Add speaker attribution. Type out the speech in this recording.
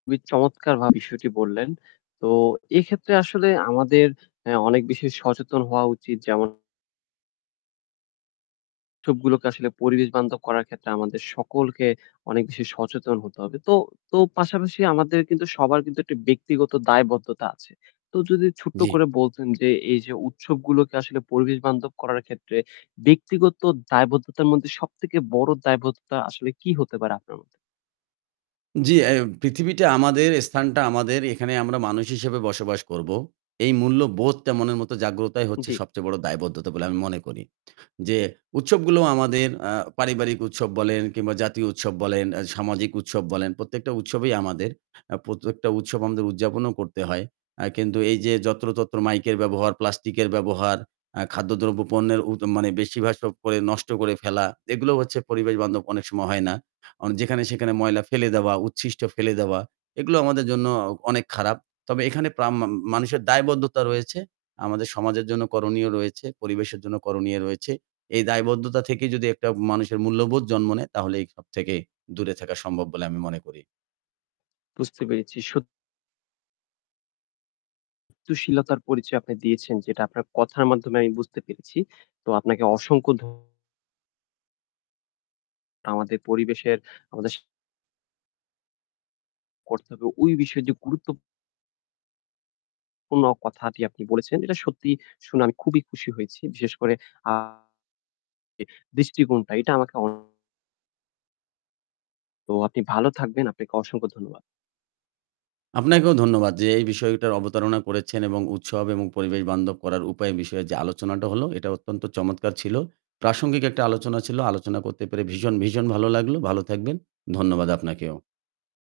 Speaker 1: খুবই চমৎকার ভাবে বিষয়টি বললেন। তো এক্ষেত্রে আসলে আমাদের আ অনেক বেশি সচেতন হওয়া উচিত যেমন উৎসবগুলোকে আসলে পরিবেশ বান্ধব করার ক্ষেত্রে আমাদের সকলকে অনেক বেশি সচেতন হতে হবে। তো তো, পাশাপাশি আমাদের কিন্তু সবার কিন্তু একটি ব্যক্তিগত দায়বদ্ধতা আছে। তো যদি ছোট্ট
Speaker 2: জ্বি।
Speaker 1: করে বলতেন যে এই যে উৎসবগুলোকে আসলে পরিবেশ বান্ধব করার ক্ষেত্রে ব্যক্তিগত দায়বদ্ধতার মধ্যে সবথেকে বড় দায়বদ্ধতা আসলে কি হতে পারে আপনার মতে?
Speaker 2: জ্বী, এ্যাই পৃথিবীটা আমাদের, স্থানটা আমাদের এখানে আমরা মানুষ হিসেবে বসবাস করব। এই মূল্যবোধটা মনের মত জাগ্রতাই হচ্ছে
Speaker 1: জ্বী।
Speaker 2: সবচেয়ে বড় দায়বদ্ধতা বলে আমি মনে করি। যে উৎসবগুলো আমাদের আ পারিবারিক উৎসব বলেন কিংবা জাতীয় উৎসব বলেন, আ সামাজিক উৎসব বলেন প্রত্যেকটা উৎসবই আমাদের। আ প্রত্যেকটা উৎসব আমাদের উদযাপনও করতে হয়। আ কিন্তু এই যে যত্র-তত্র মাইকের ব্যবহার প্লাস্টিকের ব্যবহার আ খাদ্যদ্রব্য পণ্যের উ মানে বেশিরভাগ পরে সব নষ্ট করে ফেলা। এগুলো হচ্ছে পরিবেশ-বান্ধব অনেক সময় হয় না। অ যেখানে-সেখানে ময়লা ফেলে দেওয়া, উচ্ছিষ্ট ফেলে দেওয়া এগুলো আমাদের জন্য অনেক খারাপ। তবে এখানে প্রাম্মাম মানুষের দায়বদ্ধতা রয়েছে। আমাদের সমাজের জন্য করণীয় রয়েছে। পরিবেশের জন্য করণীয় রয়েছে। এই দায়বদ্ধতা থেকে যদি একটা মানুষের মূল্যবোধ জন্ম নেয় তাহলে এই সব থেকে দূরে থাকা সম্ভব বলে আমি মনে করি।
Speaker 1: বুঝতে পেরেছি, সত তুশীলতার পরিচয় আপনি দিয়েছেন যেটা আপনার কথার মাধ্যমে আমি বুঝতে পেরেছি। তো আপনাকে অসংখ্য ধ আমাদের পরিবেশের আমাদের স করতে হবে ওই বিষয় যে গুরুত্ব অ কোনো কথাটি আপনি বলেছেন। এটা সত্যিই শুনে আমি খুবই খুশি হয়েছি। বিশেষ করে আ দৃষ্টিকোণটা এটা আমাকে অ তো আপনি ভালো থাকবেন, আপনাকে অসংখ্য ধন্যবাদ।
Speaker 2: আপনাকেও ধন্যবাদ যে এই বিষয়টার অবতারণা করেছেন এবং উৎসব এবং পরিবেশ বান্ধব করার উপায় বিষয়ে যে আলোচনাটা হলো এটা অত্যন্ত চমৎকার ছিল। প্রাসঙ্গিক একটা আলোচনা ছিল। আলোচনা করতে পেরে ভীষণ, ভীষণ ভালো লাগলো। ভালো থাকবেন। ধন্যবাদ আপনাকেও।